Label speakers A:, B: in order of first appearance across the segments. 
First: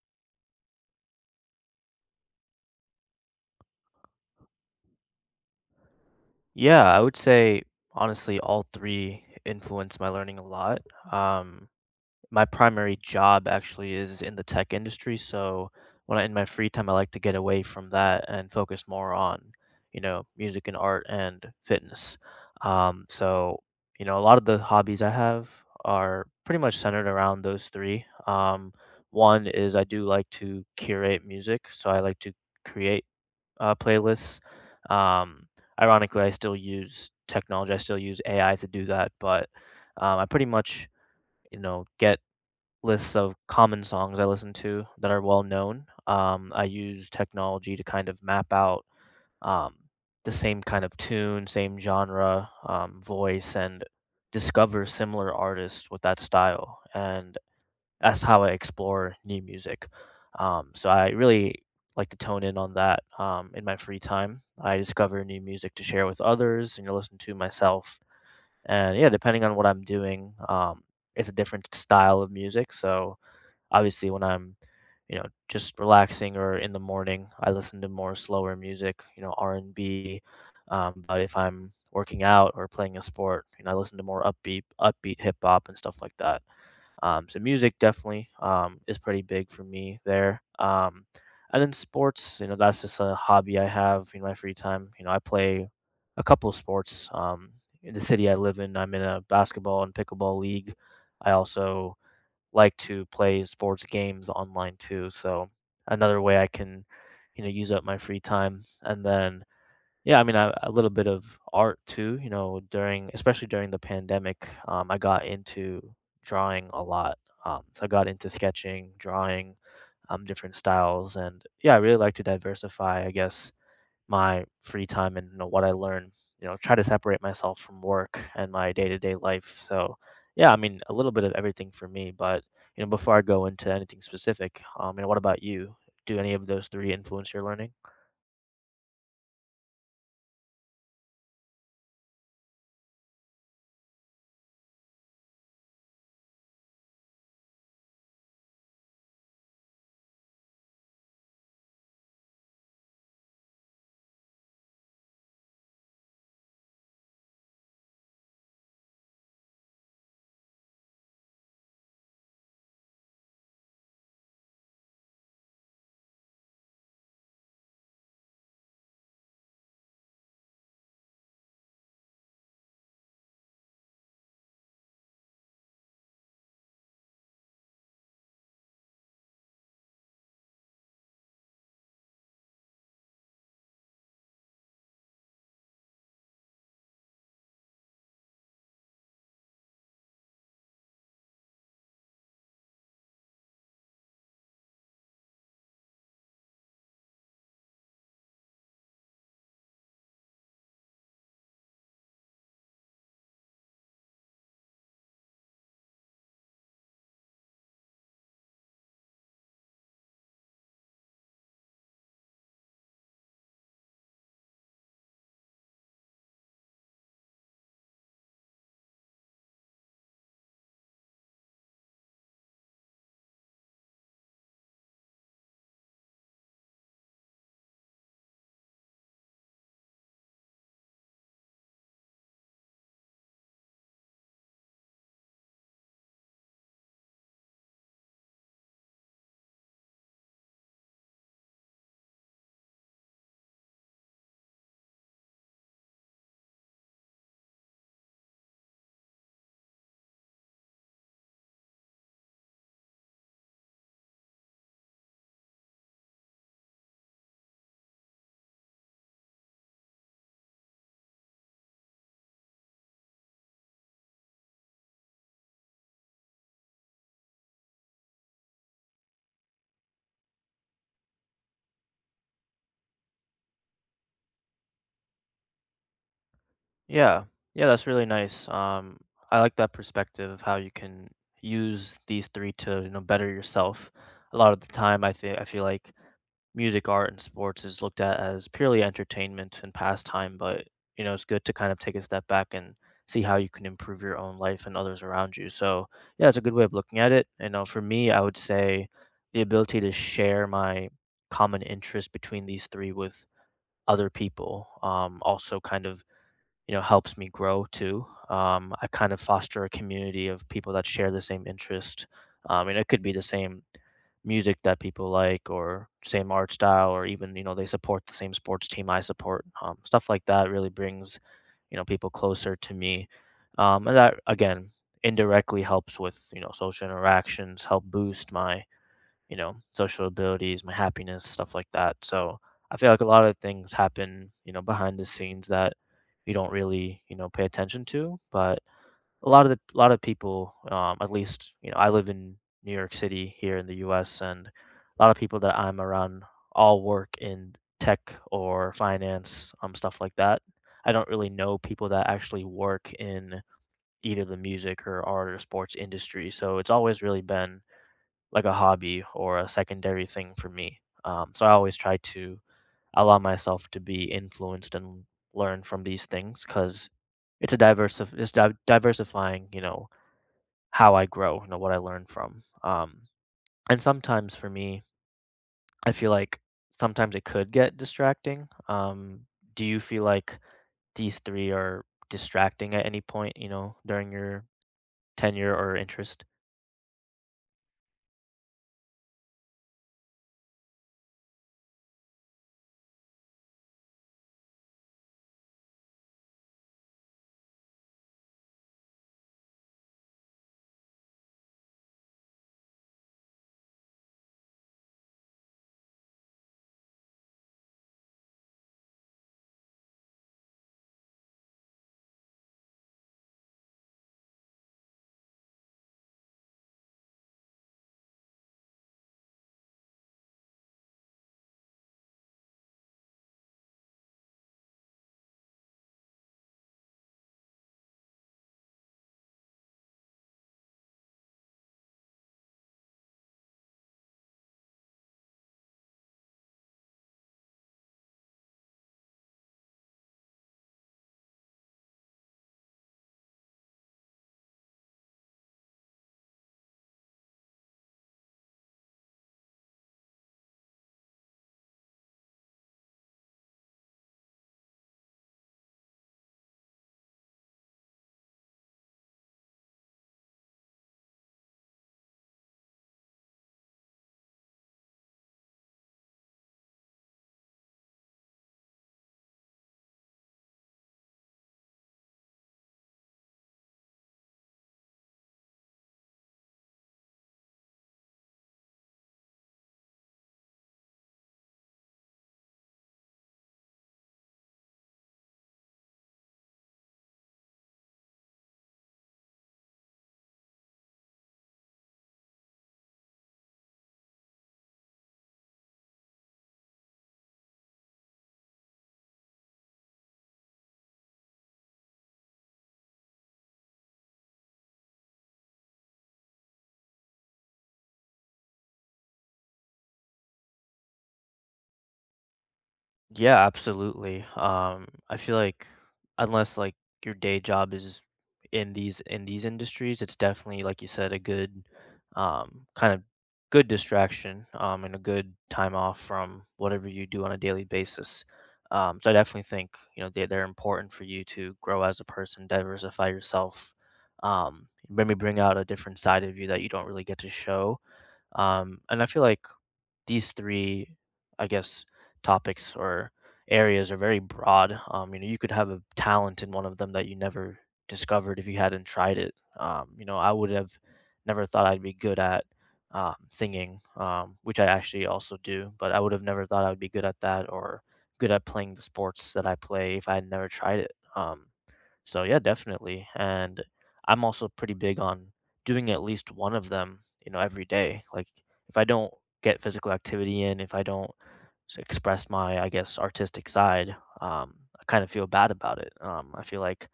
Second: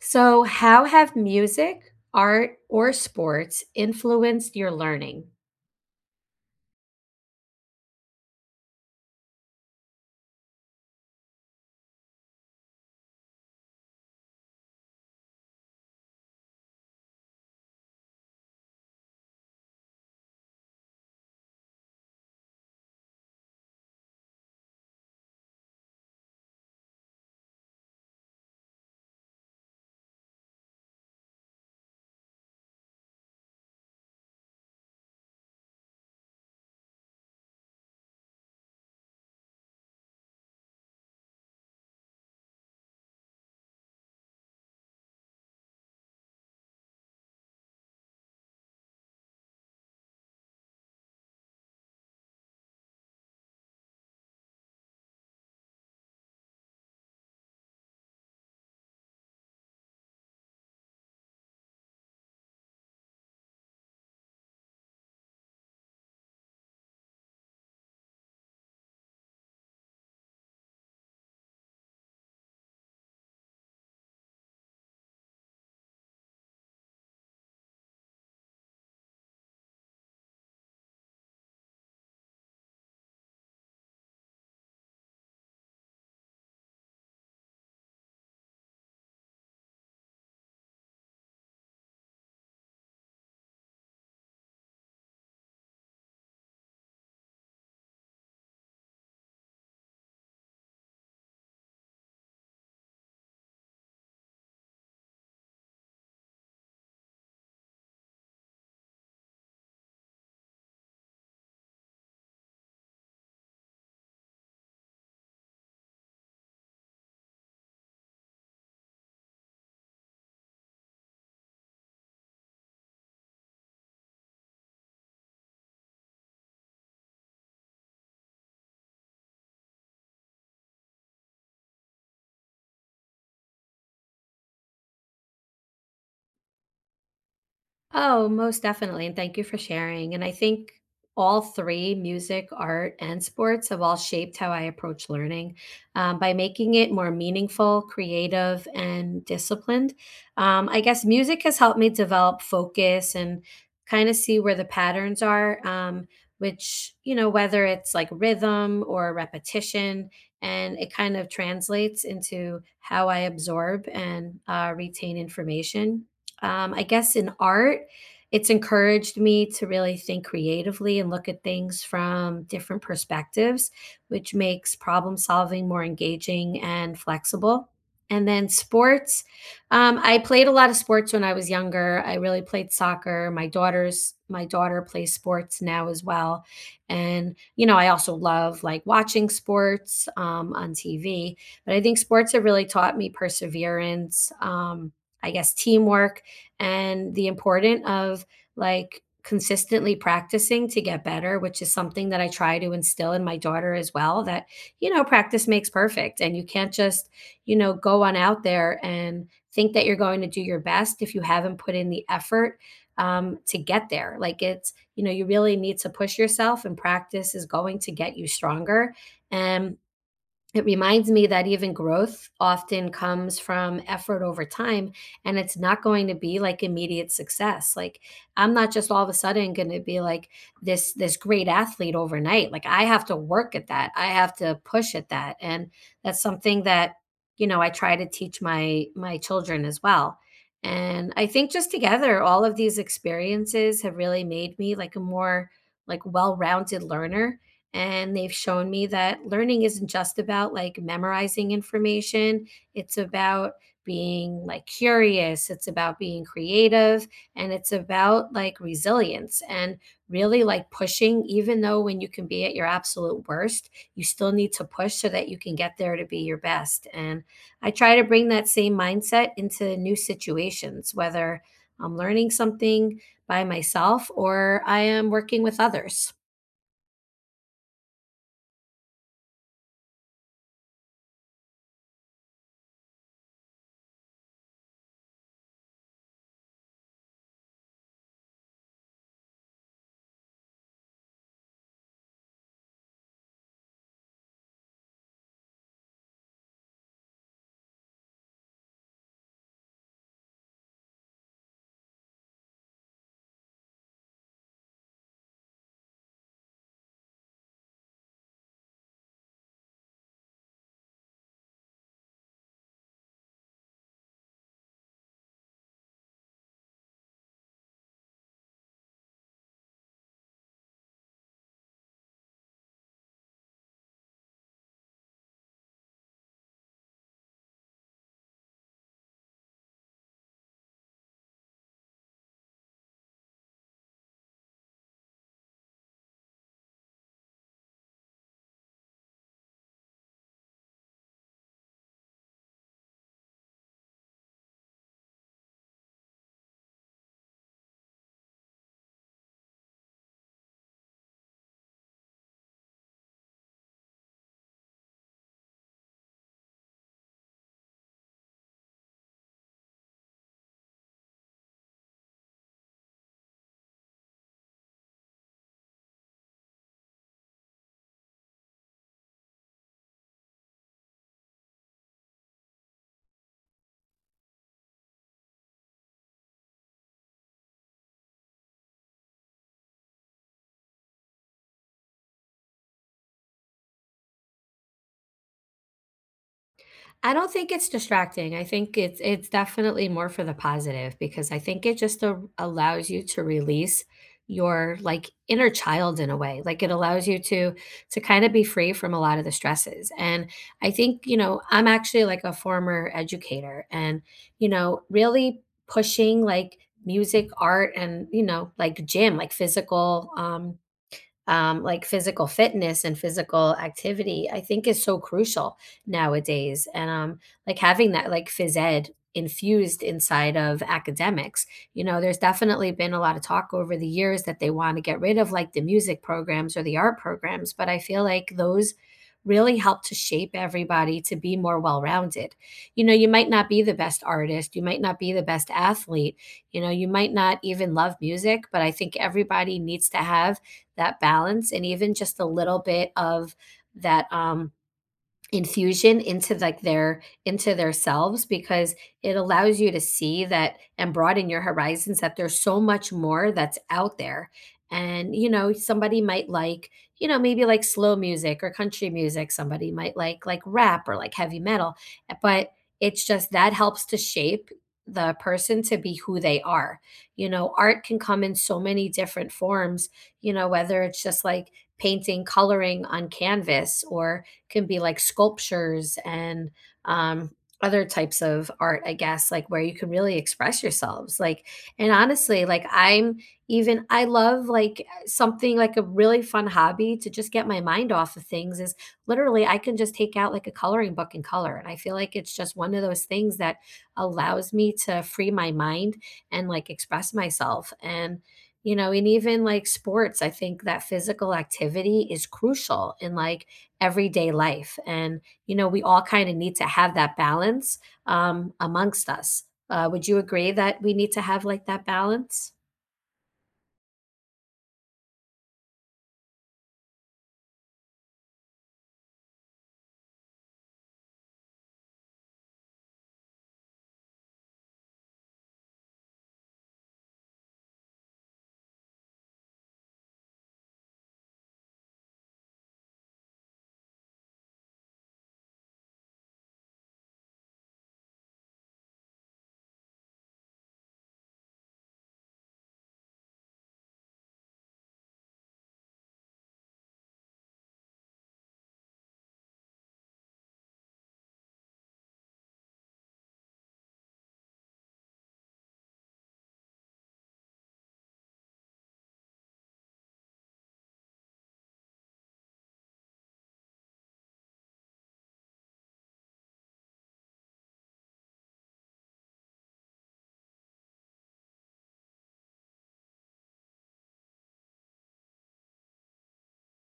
A: So, how have music, art, or sports influenced your learning?
B: Yeah, I would say honestly, all three influence my learning a lot. Um, my primary job actually is in the tech industry, so when I in my free time, I like to get away from that and focus more on, you know, music and art and fitness. So you know, a lot of the hobbies I have are pretty much centered around those three. One is I do like to curate music, so I like to create playlists. Um, Ironically, I still use technology. I still use AI to do that, but I pretty much, you know, get lists of common songs I listen to that are well known. I use technology to kind of map out um, the same kind of tune, same genre, voice, and discover similar artists with that style. And that's how I explore new music. So I really like to tone in on that in my free time. I discover new music to share with others and to listen to myself. And yeah, depending on what I'm doing, it's a different style of music. So obviously, when I'm you know just relaxing or in the morning, I listen to more slower music, you know R and B. But if I'm working out or playing a sport, you know, I listen to more upbeat, hip hop and stuff like that. So music definitely is pretty big for me there. And then sports, you know, that's just a hobby I have in my free time. You know, I play a couple of sports. In the city I live in, I'm in a basketball and pickleball league. I also like to play sports games online too. So another way I can, you know, use up my free time. And then yeah, I mean, I a little bit of art too, you know, during especially during the pandemic, I got into drawing a lot. So I got into sketching, drawing, different styles, and yeah, I really like to diversify, I guess, my free time and you know what I learn. You know, try to separate myself from work and my day to day life. So, yeah, I mean, a little bit of everything for me. But you know, before I go into anything specific, you know, what about you? Do any of those three influence your learning?
A: Oh, most definitely. And thank you for sharing. And I think all three music, art, and sports have all shaped how I approach learning by making it more meaningful, creative, and disciplined. I guess music has helped me develop focus and kind of see where the patterns are, which, you know, whether it's like rhythm or repetition, and it kind of translates into how I absorb and retain information. I guess in art, it's encouraged me to really think creatively and look at things from different perspectives, which makes problem solving more engaging and flexible. And then sports. I played a lot of sports when I was younger. I really played soccer. My daughter plays sports now as well. And you know, I also love like watching sports on TV. But I think sports have really taught me perseverance, I guess teamwork, and the importance of like consistently practicing to get better, which is something that I try to instill in my daughter as well that, you know, practice makes perfect. And you can't just, you know, go on out there and think that you're going to do your best if you haven't put in the effort to get there. Like it's, you know, you really need to push yourself and practice is going to get you stronger. And it reminds me that even growth often comes from effort over time, and it's not going to be like immediate success. Like I'm not just all of a sudden going to be like this great athlete overnight. Like I have to work at that. I have to push at that. And that's something that, you know, I try to teach my children as well. And I think just together all of these experiences have really made me like a more like well-rounded learner, and they've shown me that learning isn't just about like memorizing information. It's about being like curious, it's about being creative, and it's about like resilience, and really like pushing even though when you can be at your absolute worst, you still need to push so that you can get there to be your best. And I try to bring that same mindset into new situations, whether I'm learning something by myself or I am working with others.
B: Yeah. Yeah, that's really nice. I like that perspective of how you can use these three to, you know, better yourself. A lot of the time, I feel like music, art, and sports is looked at as purely entertainment and pastime, but you know, it's good to kind of take a step back and see how you can improve your own life and others around you. So, yeah, it's a good way of looking at it. You know, for me, I would say the ability to share my common interest between these three with other people, also kind of you know, helps me grow too. I kind of foster a community of people that share the same interest. And it could be the same music that people like or same art style or even you know they support the same sports team I support stuff like that really brings you know people closer to me and that again indirectly helps with you know social interactions help boost my you know, social abilities, my happiness, stuff like that. So I feel like a lot of things happen, you know, behind the scenes that you don't really, you know, pay attention to. But a lot of people, at least, you know, I live in New York City here in the US and a lot of people that I'm around all work in tech or finance, stuff like that. I don't really know people that actually work in either the music or art or sports industry. So it's always really been like a hobby or a secondary thing for me. So I always try to allow myself to be influenced and learn from these things because it's diversifying, you know, how I grow, you know, what I learn from. And sometimes for me, I feel like sometimes it could get distracting. Do you feel like these three are distracting at any point, you know, during your tenure or interest?
A: I don't think it's distracting. I think it's definitely more for the positive because I think it just a allows you to release your like inner child in a way. Like it allows you to kind of be free from a lot of the stresses. And I think, you know, I'm actually like a former educator and, you know, really pushing like music, art and, you know, like gym, like physical fitness and physical activity, I think is so crucial nowadays. And like having that like phys ed infused inside of academics, you know, there's definitely been a lot of talk over the years that they want to get rid of like the music programs or the art programs, but I feel like those really help to shape everybody to be more well-rounded. You know, you might not be the best artist, you might not be the best athlete, you know, you might not even love music, but I think everybody needs to have that balance and even just a little bit of that infusion into like their selves because it allows you to see that and broaden your horizons that there's so much more that's out there, and you know somebody might like, you know, maybe like slow music or country music. Somebody might like rap or like heavy metal, but it's just that helps to shape the person to be who they are. You know art can come in so many different forms, you know whether it's just like painting, coloring on canvas, or can be like sculptures and um, other types of art, I guess, like where you can really express yourselves. Like, and honestly, like I'm even, I love like something like a really fun hobby to just get my mind off of things is literally I can just take out like a coloring book and color. And I feel like it's just one of those things that allows me to free my mind and like express myself. And, you know, and even like sports, I think that physical activity is crucial in like everyday life. And, you know, we all kind of need to have that balance amongst us. Would you agree that we need to have like that balance?
B: Yeah, absolutely. I feel like unless like your day job is in these industries, it's definitely like you said a good kind of good distraction and a good time off from whatever you do on a daily basis. So I definitely think you know they're important for you to grow as a person, diversify yourself, maybe bring out a different side of you that you don't really get to show. And I feel like these three, I guess, topics or areas are very broad. You know, you could have a talent in one of them that you never discovered if you hadn't tried it. You know, I would have never thought I'd be good at singing, which I actually also do, but I would have never thought I would be good at that or good at playing the sports that I play if I had never tried it. So yeah, definitely. And I'm also pretty big on doing at least one of them, you know, every day. Like if I don't get physical activity in, if I don't express my, I guess, artistic side, um, I kind of feel bad about it. I feel like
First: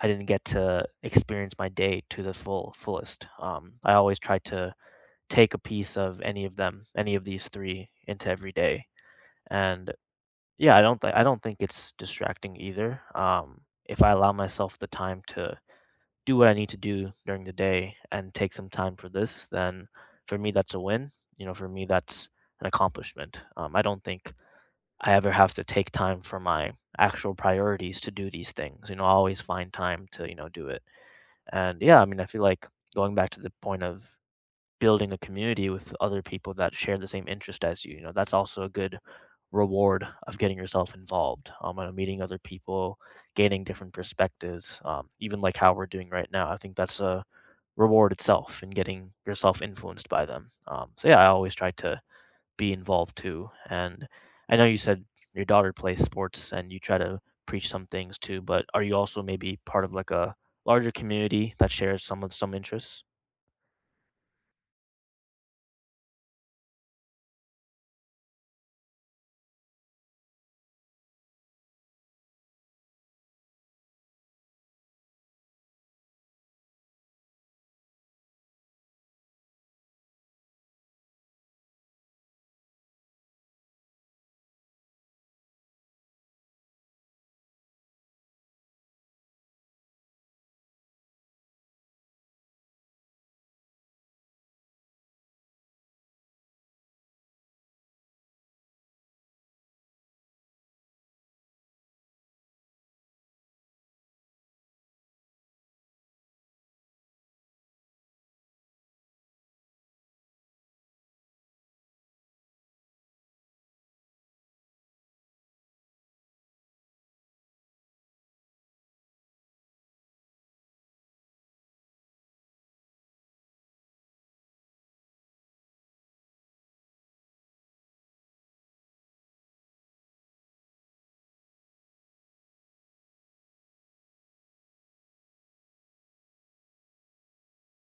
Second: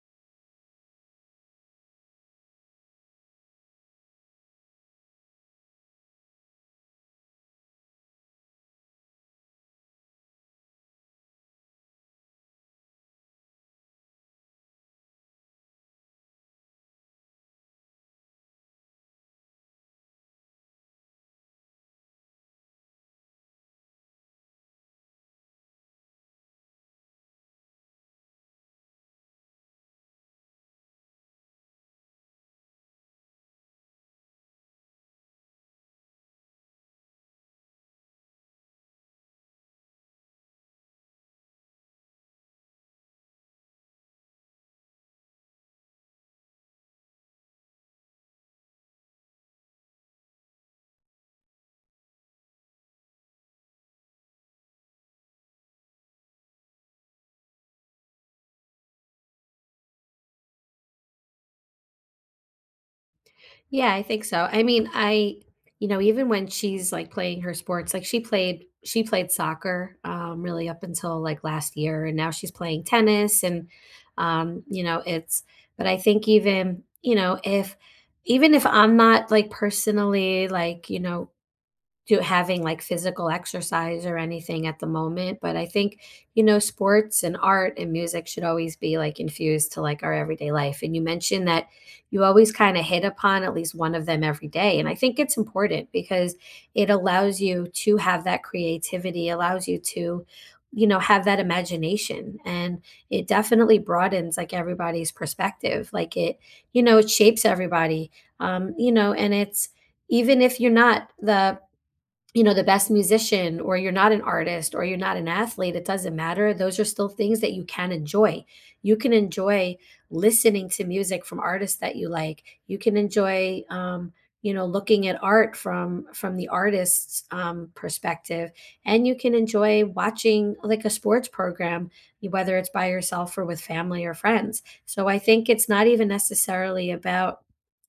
B: I didn't get to experience my day to the full fullest. I always try to take a piece of any of them, any of these three, into every day. And yeah, I don't think it's distracting either. If I allow myself the time to do what I need to do during the day and take some time for this, then for me, that's a win. You know, for me, that's an accomplishment. I don't think I ever have to take time for my actual priorities to do these things. You know, I always find time to, you know, do it. And yeah, I mean, I feel like going back to the point of building a community with other people that share the same interest as you, you know, that's also a good reward of getting yourself involved, and meeting other people, gaining different perspectives, even like how we're doing right now. I think that's a reward itself in getting yourself influenced by them. So yeah, I always try to be involved too. And I know you said your daughter plays sports and you try to preach some things too, but are you also maybe part of like a larger community that shares some interests?
A: Yeah, I think so. I mean, I, you know, even when she's like playing her sports, like she played soccer really up until like last year, and now she's playing tennis. And, you know, it's, but I think even, you know, if, even if I'm not like personally like, you know, do having like physical exercise or anything at the moment, but I think you know sports and art and music should always be like infused to like our everyday life. And you mentioned that you always kind of hit upon at least one of them every day, and I think it's important because it allows you to have that creativity, allows you to, you know, have that imagination. And it definitely broadens like everybody's perspective. Like it, you know, it shapes everybody. You know, and it's even if you're not the, you know, the best musician, or you're not an artist, or you're not an athlete, it doesn't matter. Those are still things that you can enjoy. You can enjoy listening to music from artists that you like. You can enjoy you know looking at art from the artist's perspective, and you can enjoy watching like a sports program, whether it's by yourself or with family or friends. So I think it's not even necessarily about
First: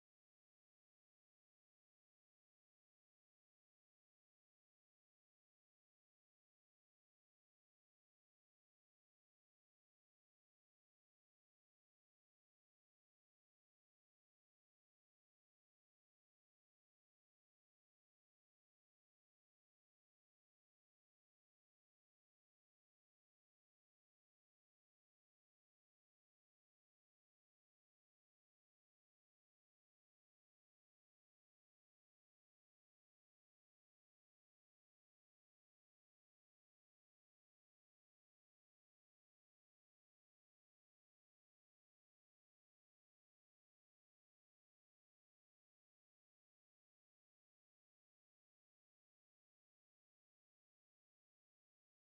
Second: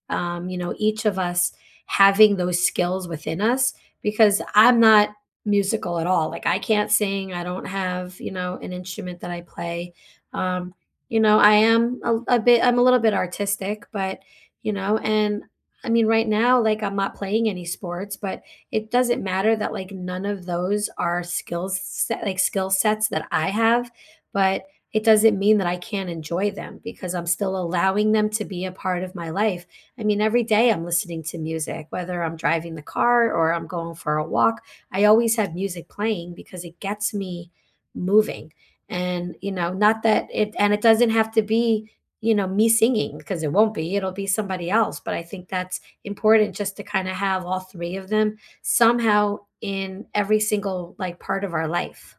A: you know, each of us having those skills within us, because I'm not musical at all. Like I can't sing. I don't have, you know, an instrument that I play. Um, you know, I am a bit, I'm a little bit artistic, but, you know, and I mean, right now, like I'm not playing any sports, but it doesn't matter that like none of those are like skill sets that I have, but it doesn't mean that I can't enjoy them because I'm still allowing them to be a part of my life. I mean, every day I'm listening to music, whether I'm driving the car or I'm going for a walk. I always have music playing because it gets me moving. And, you know, not that it, and it doesn't have to be, you know, me singing because it won't be, it'll be somebody else. But I think that's important just to kind of have all three of them somehow in every single like part of our life.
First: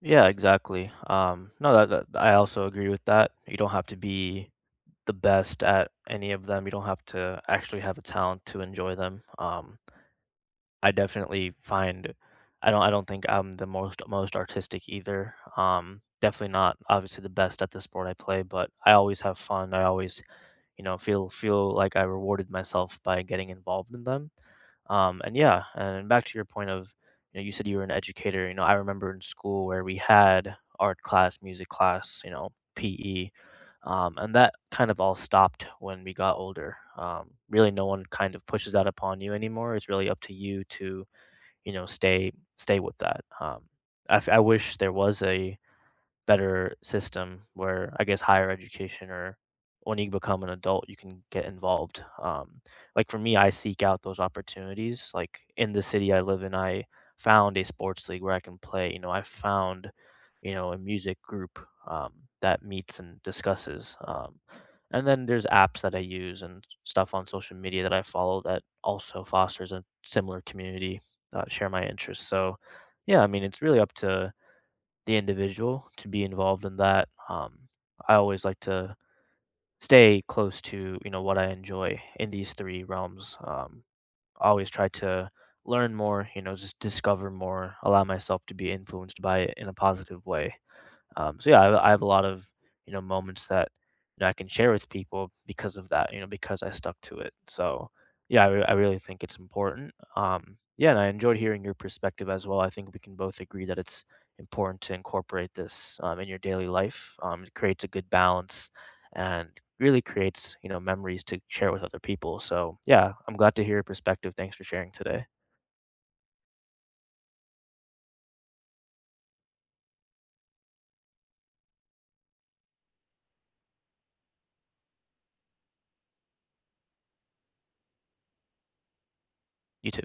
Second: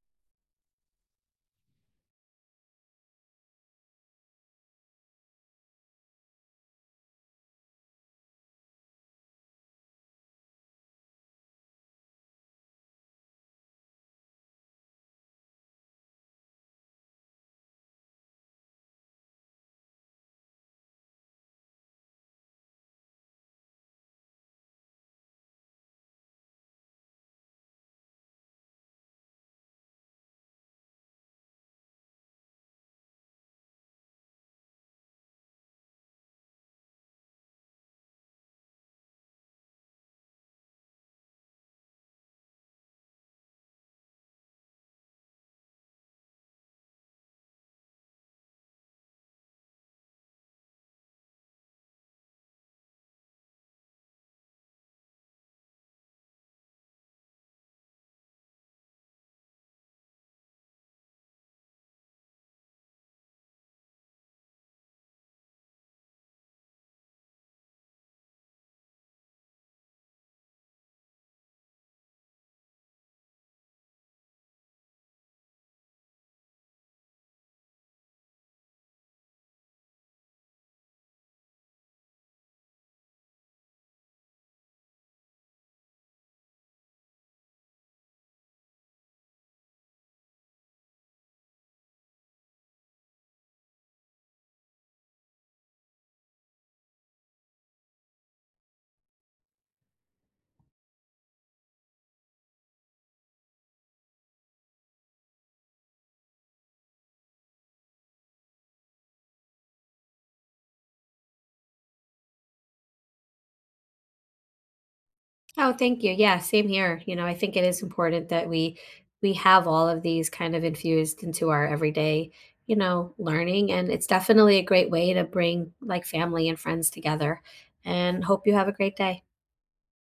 B: Yeah, exactly. No, that I also agree with that. You don't have to be the best at any of them. You don't have to actually have a talent to enjoy them. I definitely find I don't think I'm the most artistic either. Definitely not obviously the best at the sport I play, but I always have fun. I always you know, feel like I rewarded myself by getting involved in them. And yeah, and back to your point of, you know, you said you were an educator. You know, I remember in school where we had art class, music class, you know, PE, and that kind of all stopped when we got older. Really, no one kind of pushes that upon you anymore. It's really up to, you know, stay with that. I wish there was a better system where I guess higher education or when you become an adult, you can get involved. Like for me, I seek out those opportunities. Like in the city I live in, I found a sports league where I can play. You know, I found, you know, a music group um, that meets and discusses. And then there's apps that I use and stuff on social media that I follow that also fosters a similar community, share my interests. So, yeah, I mean, it's really up to the individual to be involved in that. I always like to stay close to you know what I enjoy in these three realms. I always try to learn more, you know, just discover more, allow myself to be influenced by it in a positive way. So yeah, I have a lot of, you know, moments that, you know, I can share with people because of that, you know, because I stuck to it. So yeah, I really think it's important. Yeah, and I enjoyed hearing your perspective as well. I think we can both agree that it's important to incorporate this in your daily life. It creates a good balance and really creates, you know, memories to share with other people. So yeah, I'm glad to hear your perspective. Thanks for sharing today.
A: Oh, thank you. Yeah, same here. You know, I think it is important that we have all of these kind of infused into our everyday, you know, learning, and it's definitely a great way to bring like family and friends together. And hope you have a great day.
B: You too.